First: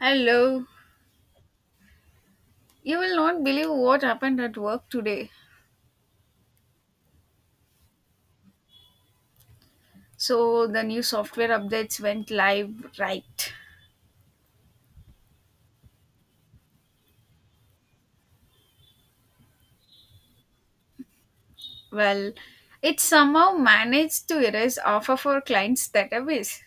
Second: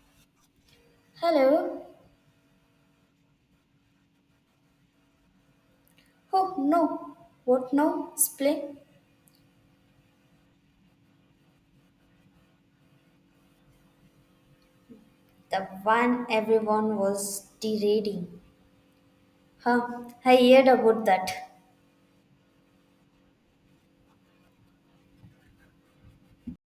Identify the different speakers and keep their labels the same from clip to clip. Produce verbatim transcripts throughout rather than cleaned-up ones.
Speaker 1: Hello.
Speaker 2: Hello.
Speaker 1: You will not believe what happened at work today.
Speaker 2: Oh no. What now? Splay?
Speaker 1: So, the new software updates went live, right?
Speaker 2: The one everyone was deriding. Huh? I heard about that.
Speaker 1: Well, it somehow managed to erase half of our clients' database.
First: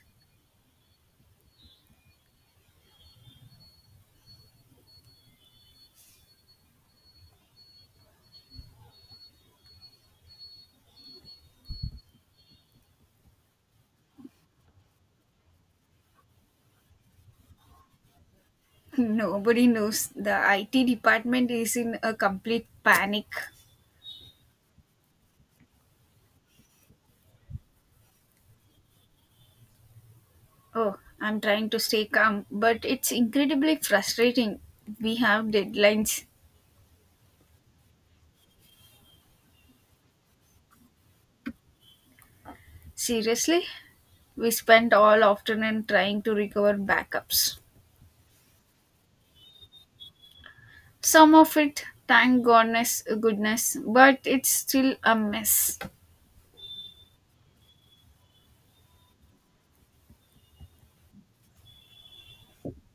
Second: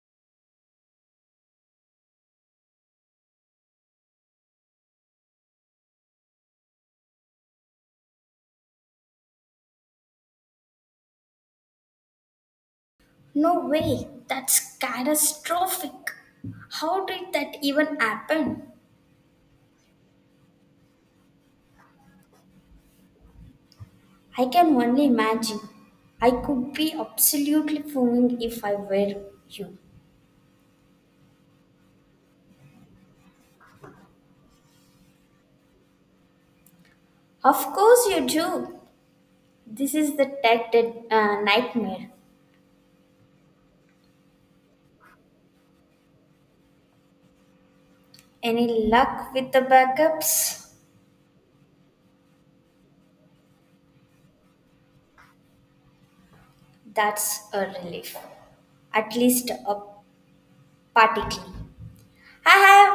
Speaker 2: No way. That's catastrophic. How did that even happen?
Speaker 1: Nobody knows. The I T department is in a complete panic.
Speaker 2: I can only imagine. I could be absolutely fuming if I were you.
Speaker 1: Oh, I'm trying to stay calm, but it's incredibly frustrating. We have deadlines.
Speaker 2: Of course you do. This is the tech dead, uh, nightmare.
Speaker 1: Seriously? We spent all afternoon trying to recover backups.
Speaker 2: Any luck with the backups?
Speaker 1: Some of it, thank goodness, goodness, but it's still a mess.
Speaker 2: That's a relief. At least a particle. I have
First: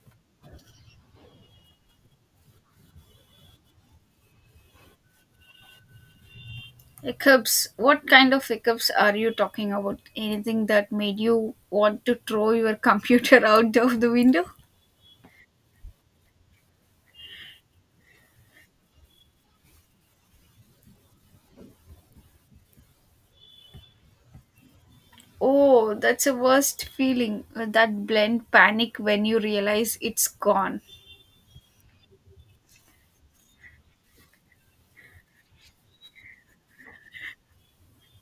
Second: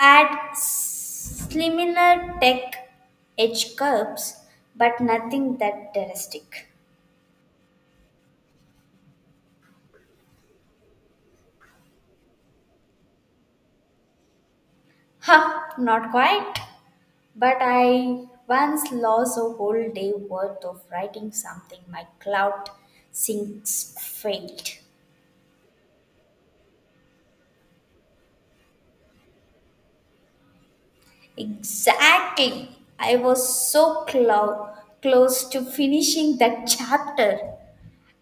Speaker 2: had similar tech edge curves, but nothing that drastic.
Speaker 1: Hiccups. What kind of hiccups are you talking about? Anything that made you want to throw your computer out of the window?
Speaker 2: Huh, not quite. But I once lost a whole day worth of writing something my cloud syncs failed.
Speaker 1: Oh, that's a worst feeling. That blend panic when you realize it's gone.
Speaker 2: Exactly. I was so clo- close to finishing that chapter.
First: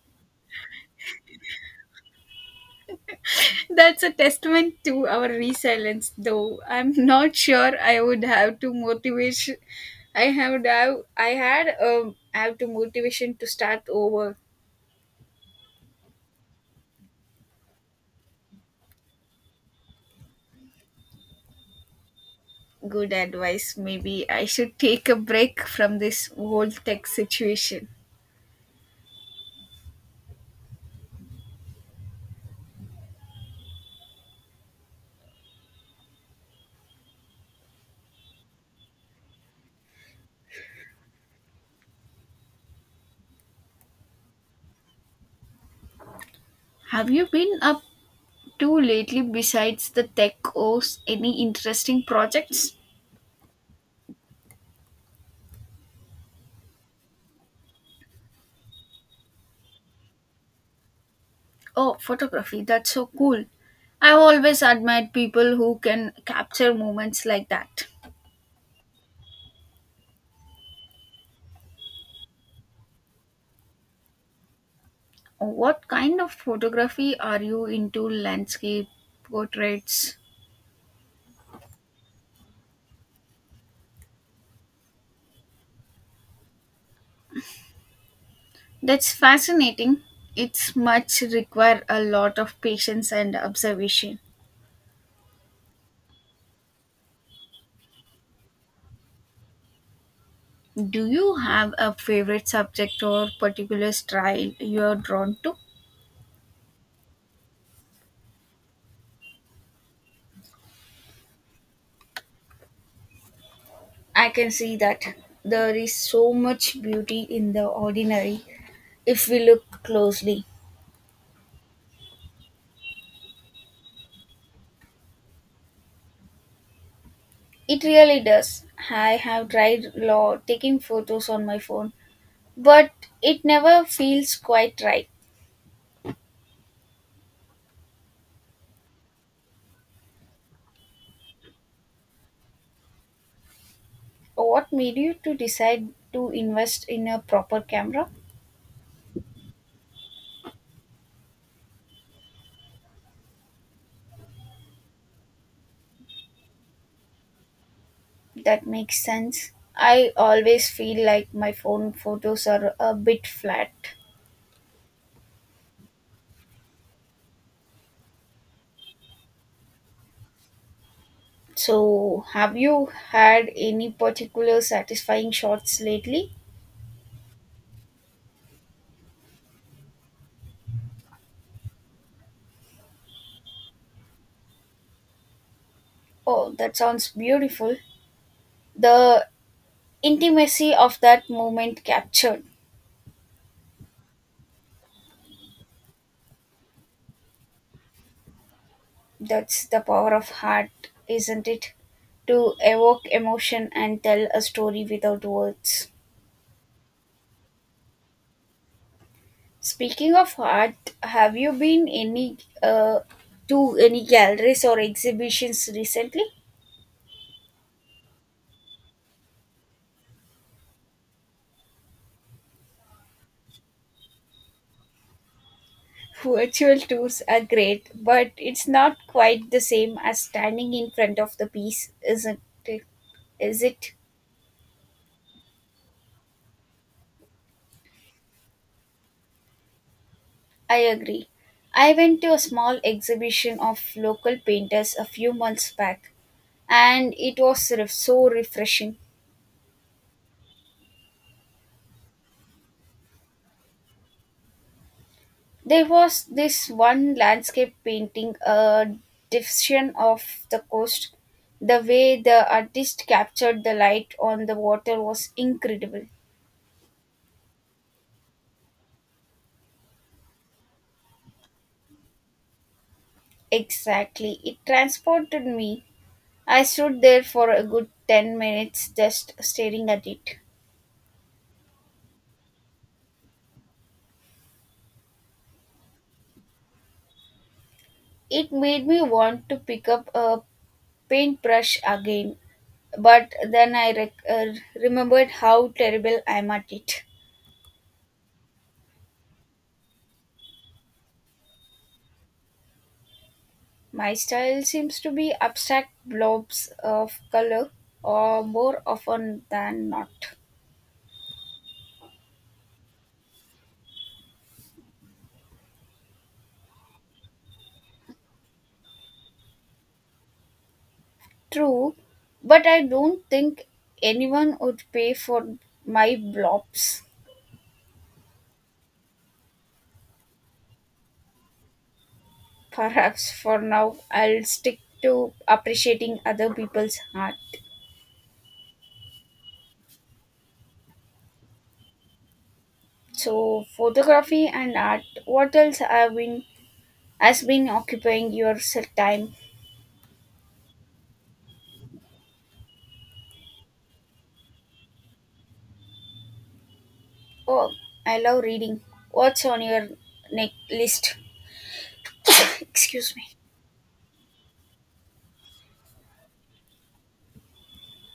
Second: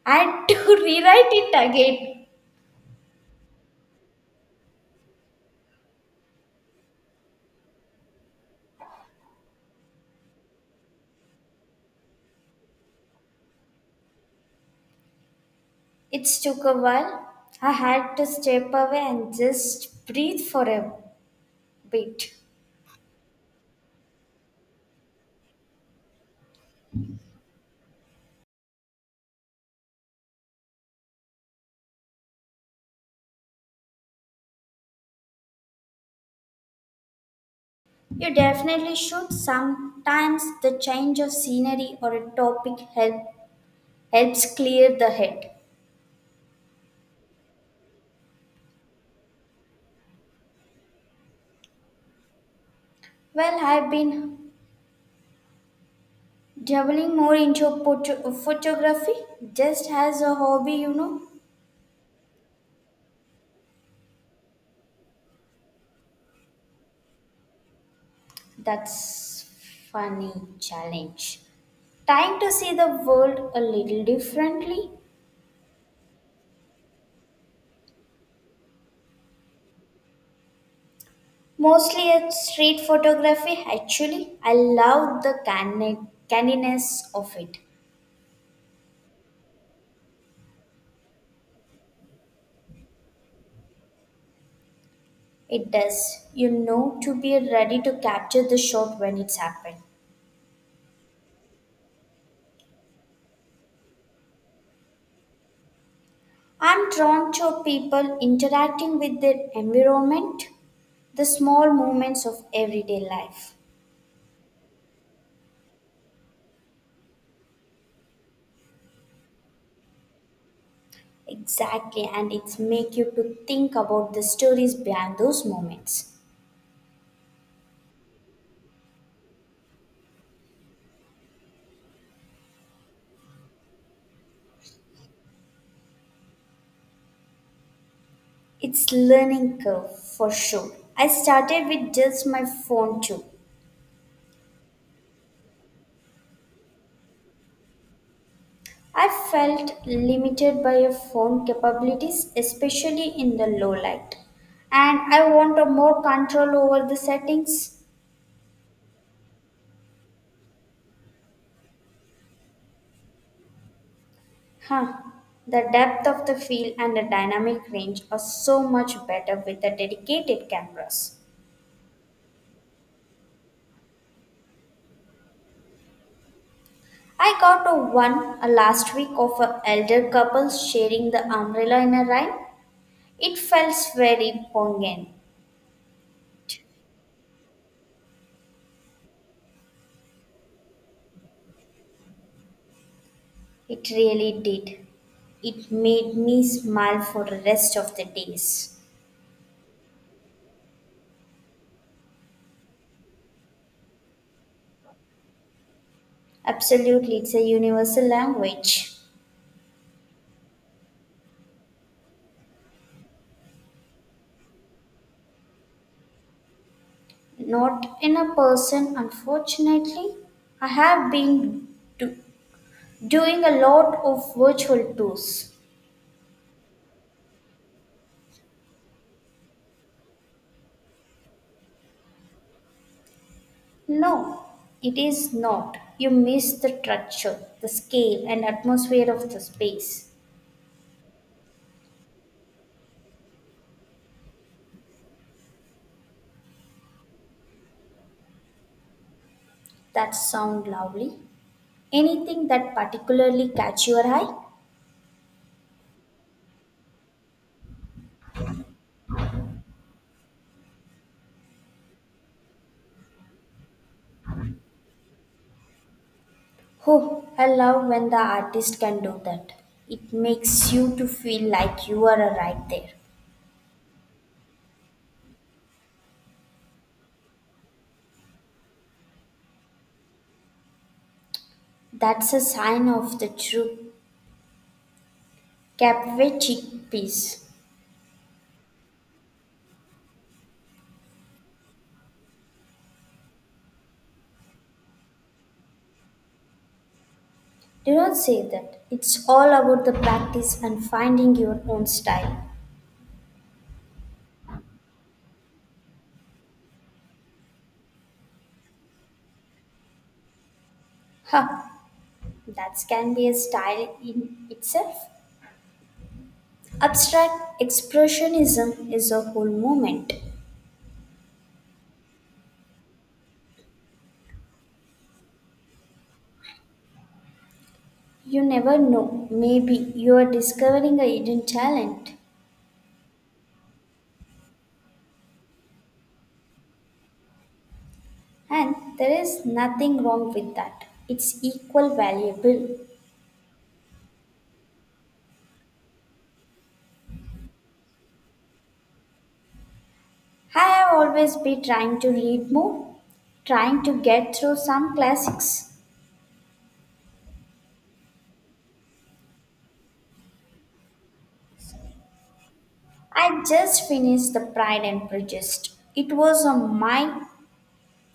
Speaker 2: I had to rewrite it again.
Speaker 1: That's a testament to our resilience, though. I'm not sure I would have to motivation. I have I had um, have to motivation to start over.
Speaker 2: It took a while. I had to step away and just breathe for a bit.
Speaker 1: Good advice. Maybe I should take a break from this whole tech situation.
Speaker 2: You definitely should. Sometimes the change of scenery or a topic help, helps clear the head.
Speaker 1: Have you been up to lately besides the tech O's? Any interesting projects?
Speaker 2: Well, I've been dabbling more into photo- photography just as a hobby, you know.
Speaker 1: Oh, photography. That's so cool. I've always admired people who can capture moments like that.
Speaker 2: That's funny challenge. Trying to see the world a little differently.
Speaker 1: What kind of photography are you into? Landscape, portraits?
Speaker 2: Mostly it's street photography. Actually, I love the canny- canniness of it.
Speaker 1: That's fascinating. It's much require a lot of patience and observation.
Speaker 2: It does, you know, to be ready to capture the shot when it's happened.
Speaker 1: Do you have a favorite subject or particular style you are drawn to?
Speaker 2: I'm drawn to people interacting with their environment, the small moments of everyday life.
Speaker 1: I can see that there is so much beauty in the ordinary if we look closely.
Speaker 2: Exactly, and it's make you to think about the stories behind those moments.
Speaker 1: It really does. I have tried law taking photos on my phone, but it never feels quite right.
Speaker 2: It's learning curve for sure. I started with just my phone too.
Speaker 1: What made you to decide to invest in a proper camera?
Speaker 2: I felt limited by your phone capabilities, especially in the low light. And I want a more control over the settings.
Speaker 1: That makes sense. I always feel like my phone photos are a bit flat.
Speaker 2: Huh. The depth of the field and the dynamic range are so much better with the dedicated cameras.
Speaker 1: So, have you had any particular satisfying shots lately?
Speaker 2: I got a one a last week of a elder couple sharing the umbrella in a rain. It felt very poignant.
Speaker 1: Oh, that sounds beautiful. The intimacy of that moment captured.
Speaker 2: It really did. It made me smile for the rest of the days.
Speaker 1: That's the power of heart, isn't it? To evoke emotion and tell a story without words.
Speaker 2: Absolutely, it's a universal language.
Speaker 1: Speaking of art, have you been any uh, to any galleries or exhibitions recently?
Speaker 2: Not in a person, unfortunately. I have been do- doing a lot of virtual tours.
Speaker 1: Virtual tours are great, but it's not quite the same as standing in front of the piece, isn't it? Is it?
Speaker 2: No, it is not. You miss the structure, the scale, and atmosphere of the space.
Speaker 1: I agree. I went to a small exhibition of local painters a few months back, and it was re- so refreshing.
Speaker 2: That sound lovely. Anything that particularly catch your eye?
Speaker 1: There was this one landscape painting, a depiction of the coast. The way the artist captured the light on the water was incredible.
Speaker 2: Oh, I love when the artist can do that. It makes you to feel like you are right there.
Speaker 1: Exactly. It transported me. I stood there for a good ten minutes just staring at it.
Speaker 2: That's a sign of the true Capvechik peace.
Speaker 1: It made me want to pick up a paintbrush again, but then I rec- uh, remembered how terrible I am at it.
Speaker 2: Do not say that. It's all about the practice and finding your own style.
Speaker 1: My style seems to be abstract blobs of color, or more often than not.
Speaker 2: Ha! That can be a style in itself. Abstract expressionism is a whole movement.
Speaker 1: True, but I don't think anyone would pay for my blobs.
Speaker 2: You never know. Maybe you are discovering a hidden talent.
Speaker 1: Perhaps for now, I'll stick to appreciating other people's art.
Speaker 2: And there is nothing wrong with that. It's equal valuable.
Speaker 1: So, photography and art. What else have been has been occupying your s- time?
Speaker 2: I have always been trying to read more, trying to get through some classics.
Speaker 1: Oh, I love reading. What's on your neck list? Excuse me.
Speaker 2: I just finished The Pride and Prejudice. It was uh, my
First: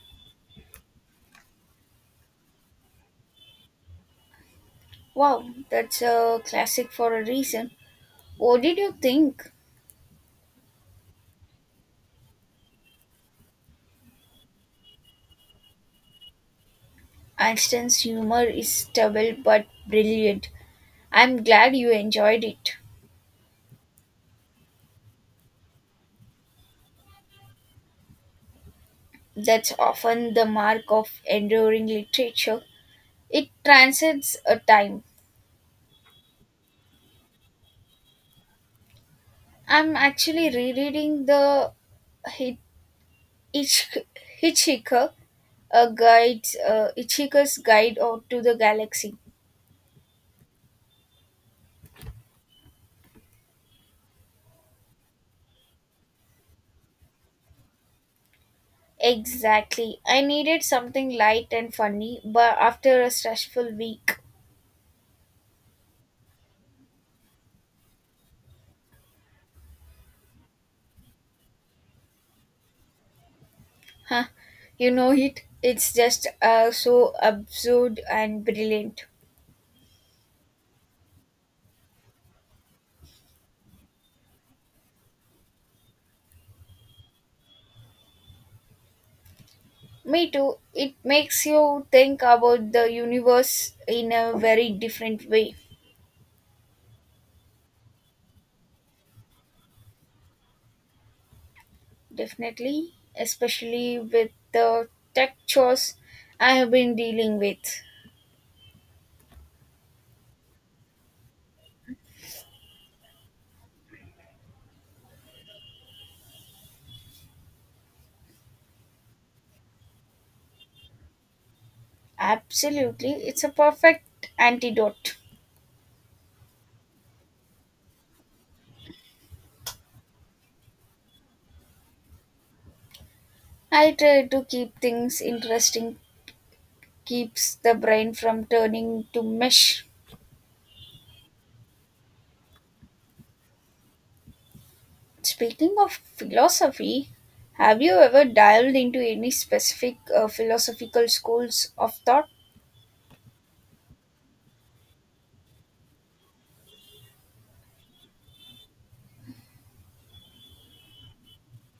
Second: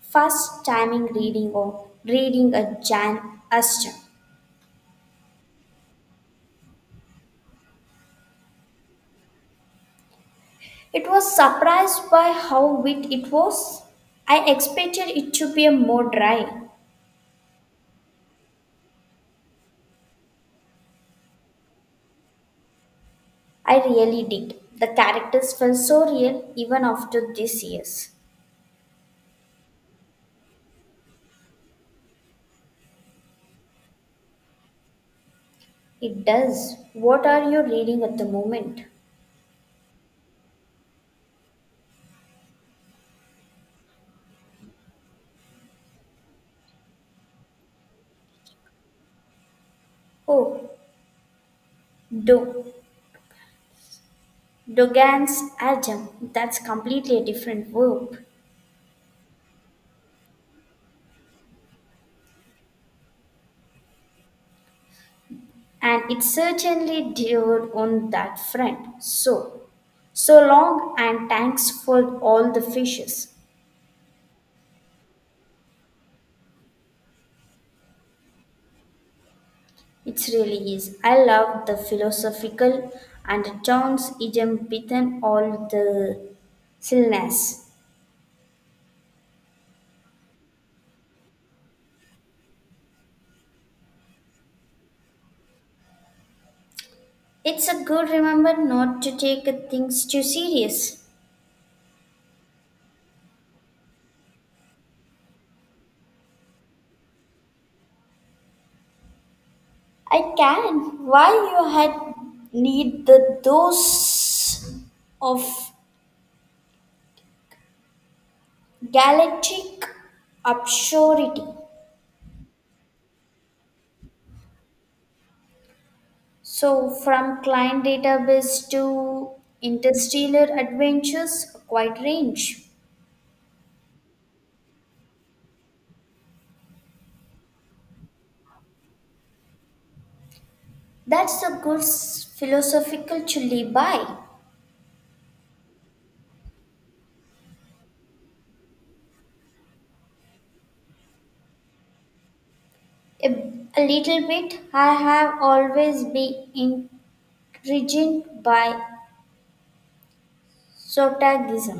Speaker 2: first time in reading or reading a Jan Austen.
Speaker 1: Wow, that's a classic for a reason. What did you think?
Speaker 2: It was surprised by how wit it was. I expected it to be a more dry.
Speaker 1: Einstein's humor is stubble but brilliant. I'm glad you enjoyed it.
Speaker 2: I really did. The characters felt so real even after these years.
Speaker 1: That's often the mark of enduring literature. It transcends a time.
Speaker 2: It does. What are you reading at the moment?
Speaker 1: I'm actually rereading the Hi- Hitch- Hitchhiker, a guide's uh, Hitchhiker's Guide out to the Galaxy.
Speaker 2: Oh, do. Dogan's Ajam, that's completely a different verb.
Speaker 1: Exactly. I needed something light and funny, but after a stressful week,
Speaker 2: And it certainly did on that front. So, so long and thanks for all the fishes.
Speaker 1: huh, you know it. It's just uh, so absurd and brilliant.
Speaker 2: It really is. I love the philosophical and John's idiom beaten all the silliness.
Speaker 1: Me too. It makes you think about the universe in a very different way.
Speaker 2: It's a good remember not to take things too serious.
Speaker 1: Definitely, especially with the tech chores I have been dealing with.
Speaker 2: I can. Why you had need the dose of Galactic obscurity.
Speaker 1: Absolutely, it's a perfect antidote.
Speaker 2: So, from client database to interstellar adventures, a quite range.
Speaker 1: I try to keep things interesting, keeps the brain from turning to mush.
Speaker 2: That's a good s- philosophical chili by.
Speaker 1: Speaking of philosophy, have you ever dived into any specific uh, philosophical schools of thought?
Speaker 2: A, a little bit, I have always been intrigued by sotagism.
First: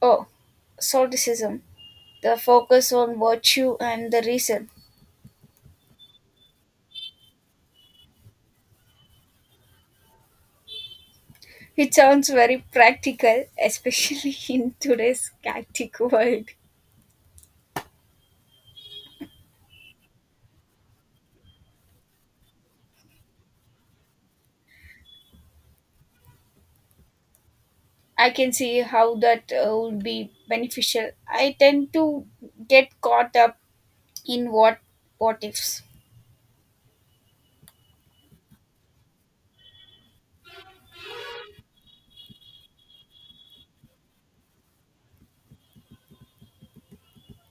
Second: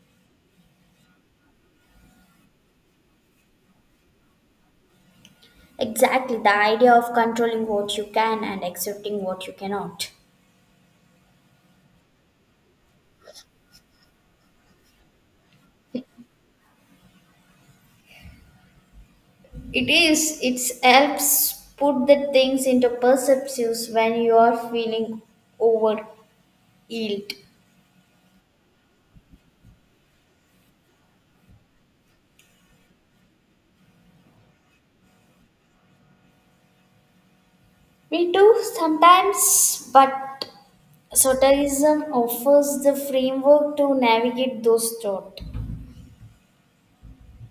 Speaker 1: Oh, Solipsism, the focus on virtue and the reason.
Speaker 2: Exactly, the idea of controlling what you can and accepting what you cannot.
Speaker 1: It sounds very practical, especially in today's hectic world.
Speaker 2: It is. It helps put the things into perspectives when you are feeling over yield.
Speaker 1: I can see how that uh, would be beneficial. I tend to get caught up in what what ifs.
Speaker 2: We do sometimes, but soterism offers the framework to navigate those thoughts.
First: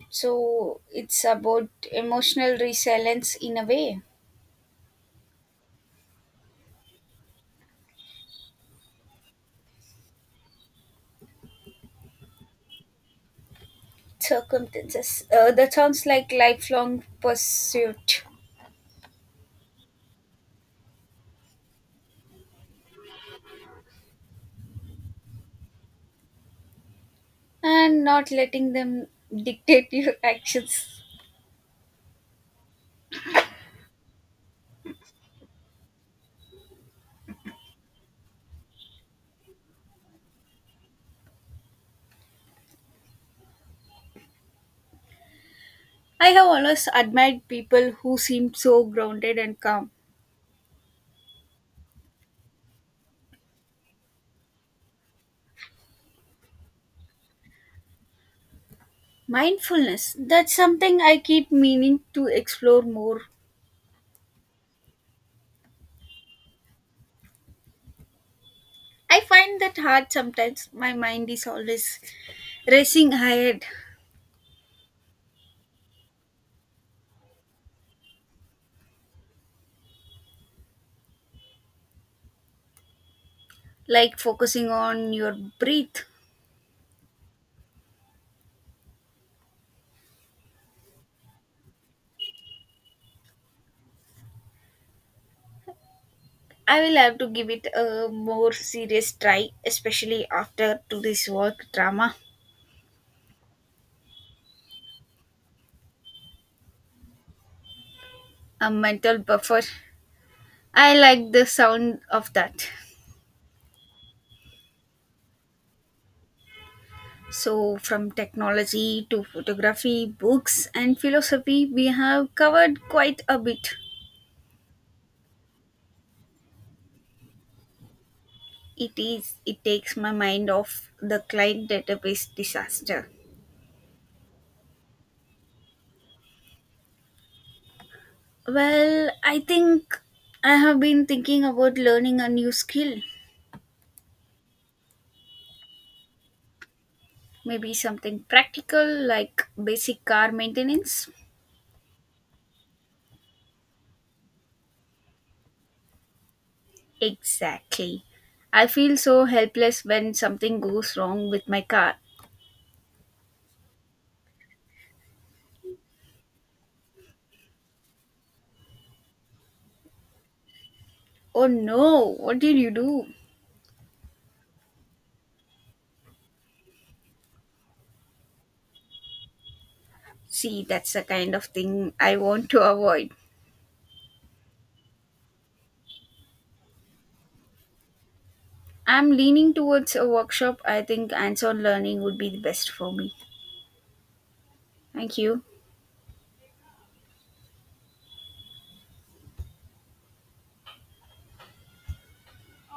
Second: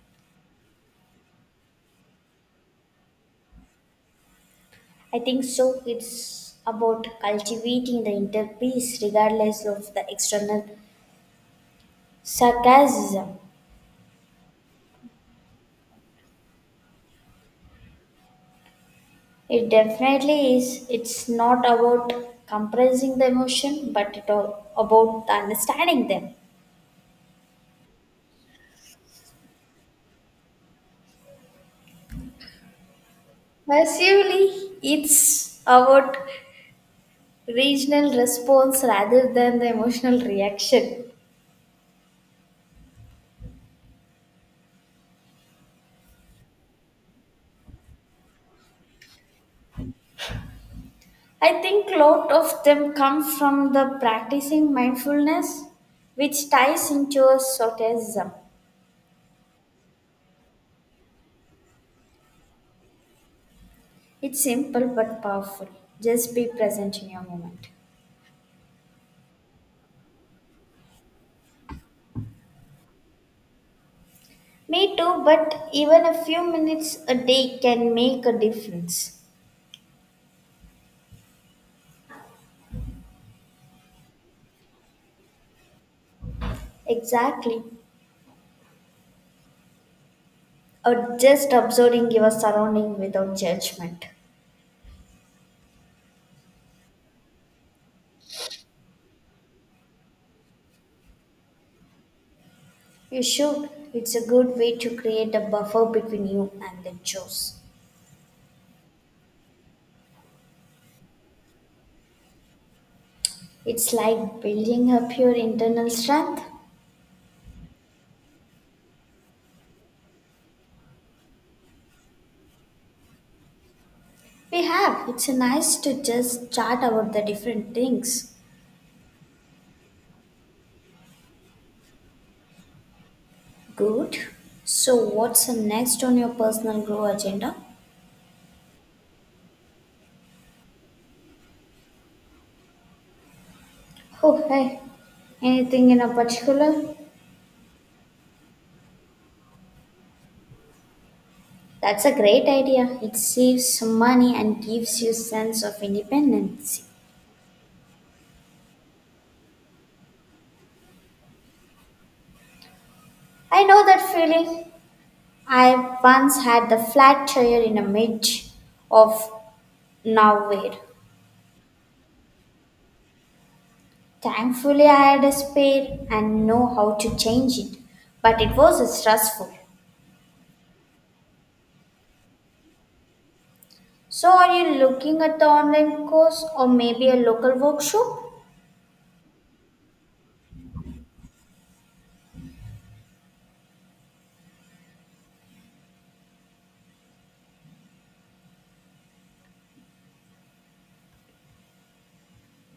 Speaker 1: So it's about emotional resilience in a way.
Speaker 2: I think so. It's about cultivating the inner peace regardless of the external sarcasm.
Speaker 1: Circumstances. Uh, that sounds like lifelong pursuit,
Speaker 2: It definitely is. It's not about compressing the emotion, but it all about understanding them.
Speaker 1: and not letting them dictate your actions.
Speaker 2: Massively, it's about regional response rather than the emotional reaction.
Speaker 1: I have always admired people who seem so grounded and calm.
Speaker 2: I think a lot of them come from the practicing mindfulness, which ties into a Sotism.
Speaker 1: Mindfulness, that's something I keep meaning to explore more.
Speaker 2: It's simple but powerful. Just be present in your moment.
Speaker 1: I find that hard sometimes. My mind is always racing ahead,
Speaker 2: Me too, but even a few minutes a day can make a difference.
Speaker 1: like focusing on your breath.
Speaker 2: Exactly. Or just observing your surrounding without judgment.
Speaker 1: I will have to give it a more serious try, especially after today's work drama.
Speaker 2: You should. It's a good way to create a buffer between you and the chores.
Speaker 1: A mental buffer. I like the sound of that.
Speaker 2: It's like building up your internal strength.
Speaker 1: So, from technology to photography, books, and philosophy, we have covered quite a bit.
Speaker 2: We have. It's nice to just chat about the different things.
Speaker 1: It is. It takes my mind off the client database disaster.
Speaker 2: Good. So, what's next on your personal grow agenda?
Speaker 1: Well, I think I have been thinking about learning a new skill.
Speaker 2: Oh, hey. Anything in a particular?
Speaker 1: Maybe something practical like basic car maintenance.
Speaker 2: That's a great idea. It saves money and gives you sense of independence.
Speaker 1: Exactly. I feel so helpless when something goes wrong with my car.
Speaker 2: I know that feeling. I once had the flat tire in the mid of nowhere.
Speaker 1: Oh no, what did you do?
Speaker 2: Thankfully, I had a spare and know how to change it, but it was stressful.
Speaker 1: See, that's the kind of thing I want to avoid.
Speaker 2: So, are you looking at the online course or maybe a local workshop?
Speaker 1: I'm leaning towards a workshop. I think hands on learning would be the best for me. Thank you.